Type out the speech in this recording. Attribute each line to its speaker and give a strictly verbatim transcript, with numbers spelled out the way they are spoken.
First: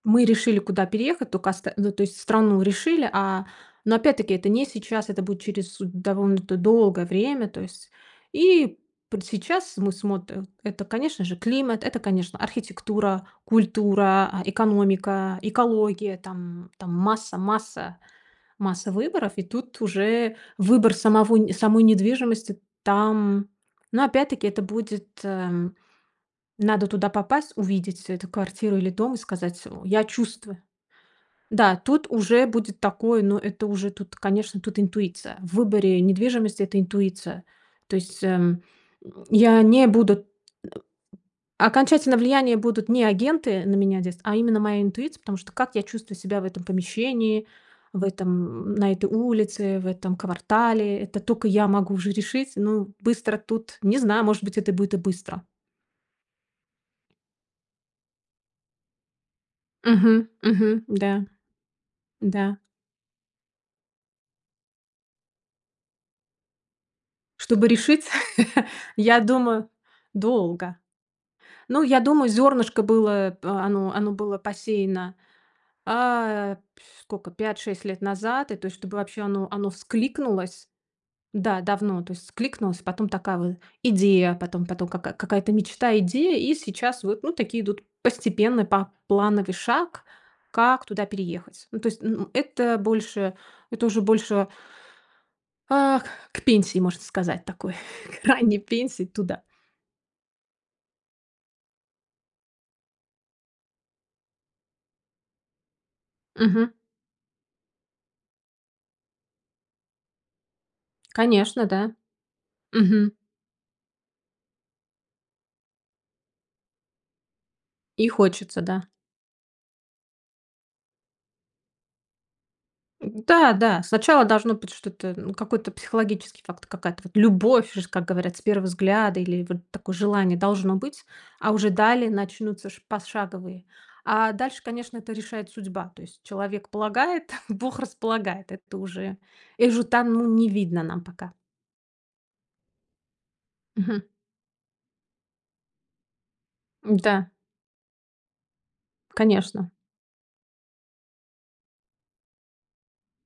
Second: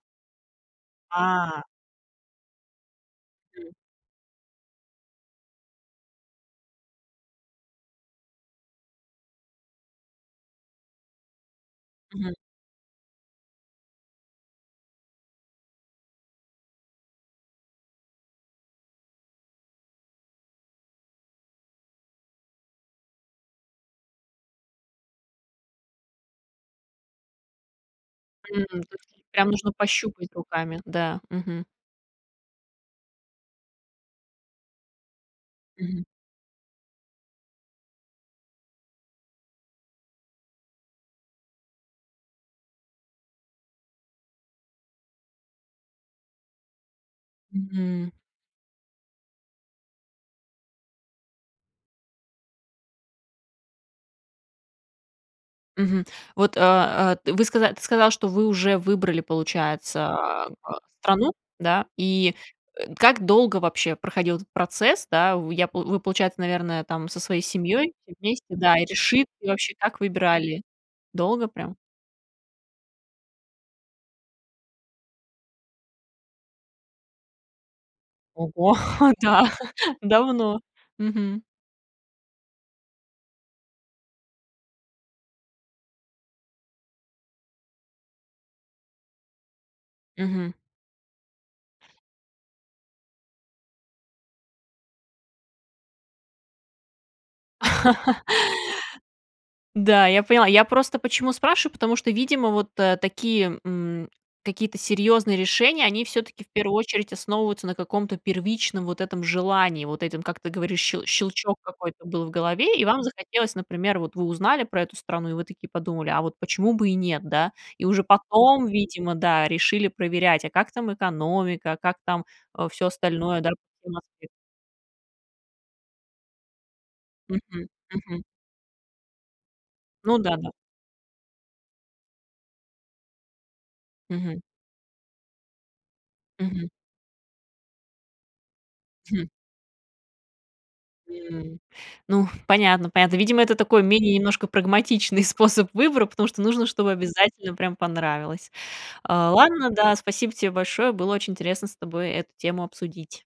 Speaker 1: Мы решили, куда переехать, тока
Speaker 2: А.
Speaker 1: оста ну, то есть страну решили, а
Speaker 2: М.
Speaker 1: но, опять-таки, это не сейчас, это будет через довольно д долгое время, то есть и п сейчас мы смотрим, это, конечно же, климат, это,
Speaker 2: Мгм.
Speaker 1: конечно, архитектура, культура, а, экономика, экология там, там масса масса масса выборов, и тут уже выбор самого нь самой недвижимости там но, опять-таки, это будет, эм. Надо туда попасть, увидеть эту
Speaker 2: М,
Speaker 1: квартиру или
Speaker 2: то есть
Speaker 1: дом и
Speaker 2: ей прям
Speaker 1: сказать:
Speaker 2: нужно
Speaker 1: "В я
Speaker 2: пощупать
Speaker 1: чувствую".
Speaker 2: руками. Да. Мгм.
Speaker 1: Да, тут уже будет такое, но это уже тут, конечно, тут интуиция. В выборе
Speaker 2: Мгм.
Speaker 1: недвижимости это интуиция. То есть, эм, м, я не буду, э, окончательно влияния будут не агенты на меня здесь, а именно моя интуиция, потому что как я чувствую себя в этом помещении, в
Speaker 2: Мгм.
Speaker 1: этом, м, на этой улице, в этом квартале, это тока я могу уже решить. Ну, быстро тут не знаю, может быть, это будет и быстро.
Speaker 2: Мгм. Вот, э, э, вы сказа ты сказала, что вы уже выбрали, получается,
Speaker 1: Мгм,
Speaker 2: а а
Speaker 1: мгм, да.
Speaker 2: страну, да, и,
Speaker 1: Да.
Speaker 2: э, как долго вообще проходил этот процесс, да? Вы, я п вы, получается, наверное, там со своей
Speaker 1: Чтобы
Speaker 2: семьёй
Speaker 1: решить,
Speaker 2: все вместе, да, и
Speaker 1: я
Speaker 2: решит и
Speaker 1: думаю,
Speaker 2: вообще, как выбирали,
Speaker 1: долго.
Speaker 2: долго прям?
Speaker 1: Ну, я думаю, зёрнышко было, э, оно оно было посеяно, а, пьфь скока пять шесть лет назад, и, то
Speaker 2: Ого,
Speaker 1: есть, чтобы вообще оно
Speaker 2: да,
Speaker 1: оно
Speaker 2: давно.
Speaker 1: вскликнулось.
Speaker 2: Мгм.
Speaker 1: Да, давно, то есть вскликнулось, потом- такая вот идея, потом потом- ка какая-то мечта, идея, и сейчас вот, ну, такие идут постепенно, поплановый шаг,
Speaker 2: Мгм.
Speaker 1: как туда переехать. Ну, то есть, н н это больше, это уже больше Ах, к пенсии, можно сказать, такой к ранней пенсии туда.
Speaker 2: Да, я поняла. Я просто почему спрашиваю? Потому что, видимо, вот, э, такие, м, какие-то серьёзные решения, они всё-таки в
Speaker 1: Мгм.
Speaker 2: первую очередь основываются на каком-то первичном вот этом желании. Вот этом, как ты говоришь, ще щелчок
Speaker 1: Конечно, да,
Speaker 2: какой-то был в голове, и вам
Speaker 1: мгм.
Speaker 2: захотелось, например, вот вы узнали про эту страну, и вы такие подумали: "А вот почему бы и нет?" Да? И уже
Speaker 1: И хочется,
Speaker 2: потом,
Speaker 1: да.
Speaker 2: видимо, да, решили проверять, а как там экономика, а как там, э, всё остальное, да,
Speaker 1: М-да,
Speaker 2: лу
Speaker 1: да,
Speaker 2: чем в
Speaker 1: сначала
Speaker 2: Москве.
Speaker 1: должно быть что-то, ну, какой-то психологический факт, какая-то вот
Speaker 2: Мгм,
Speaker 1: любовь, ж как
Speaker 2: мгм.
Speaker 1: говорят, с первого взгляда или вот такое
Speaker 2: Ну да
Speaker 1: желание
Speaker 2: да.
Speaker 1: должно быть, а уже далее начнутся ш пошаговые А
Speaker 2: Мгм.
Speaker 1: дальше, конечно, это решает судьба. То есть человек
Speaker 2: Мгм.
Speaker 1: полагает, Бог располагает. Это уже,
Speaker 2: Хм.
Speaker 1: э, уже там не видно нам пока.
Speaker 2: М, ну, понятно понятно. Видимо, это такой
Speaker 1: Мгм.
Speaker 2: менее немножко прагматичный способ выбора, потому что нужно, чтобы
Speaker 1: М-да.
Speaker 2: обязательно прям понравилось. Э, ладно,
Speaker 1: Конечно.
Speaker 2: да, спасибо тебе большое. Было очень интересно с тобой эту тему обсудить.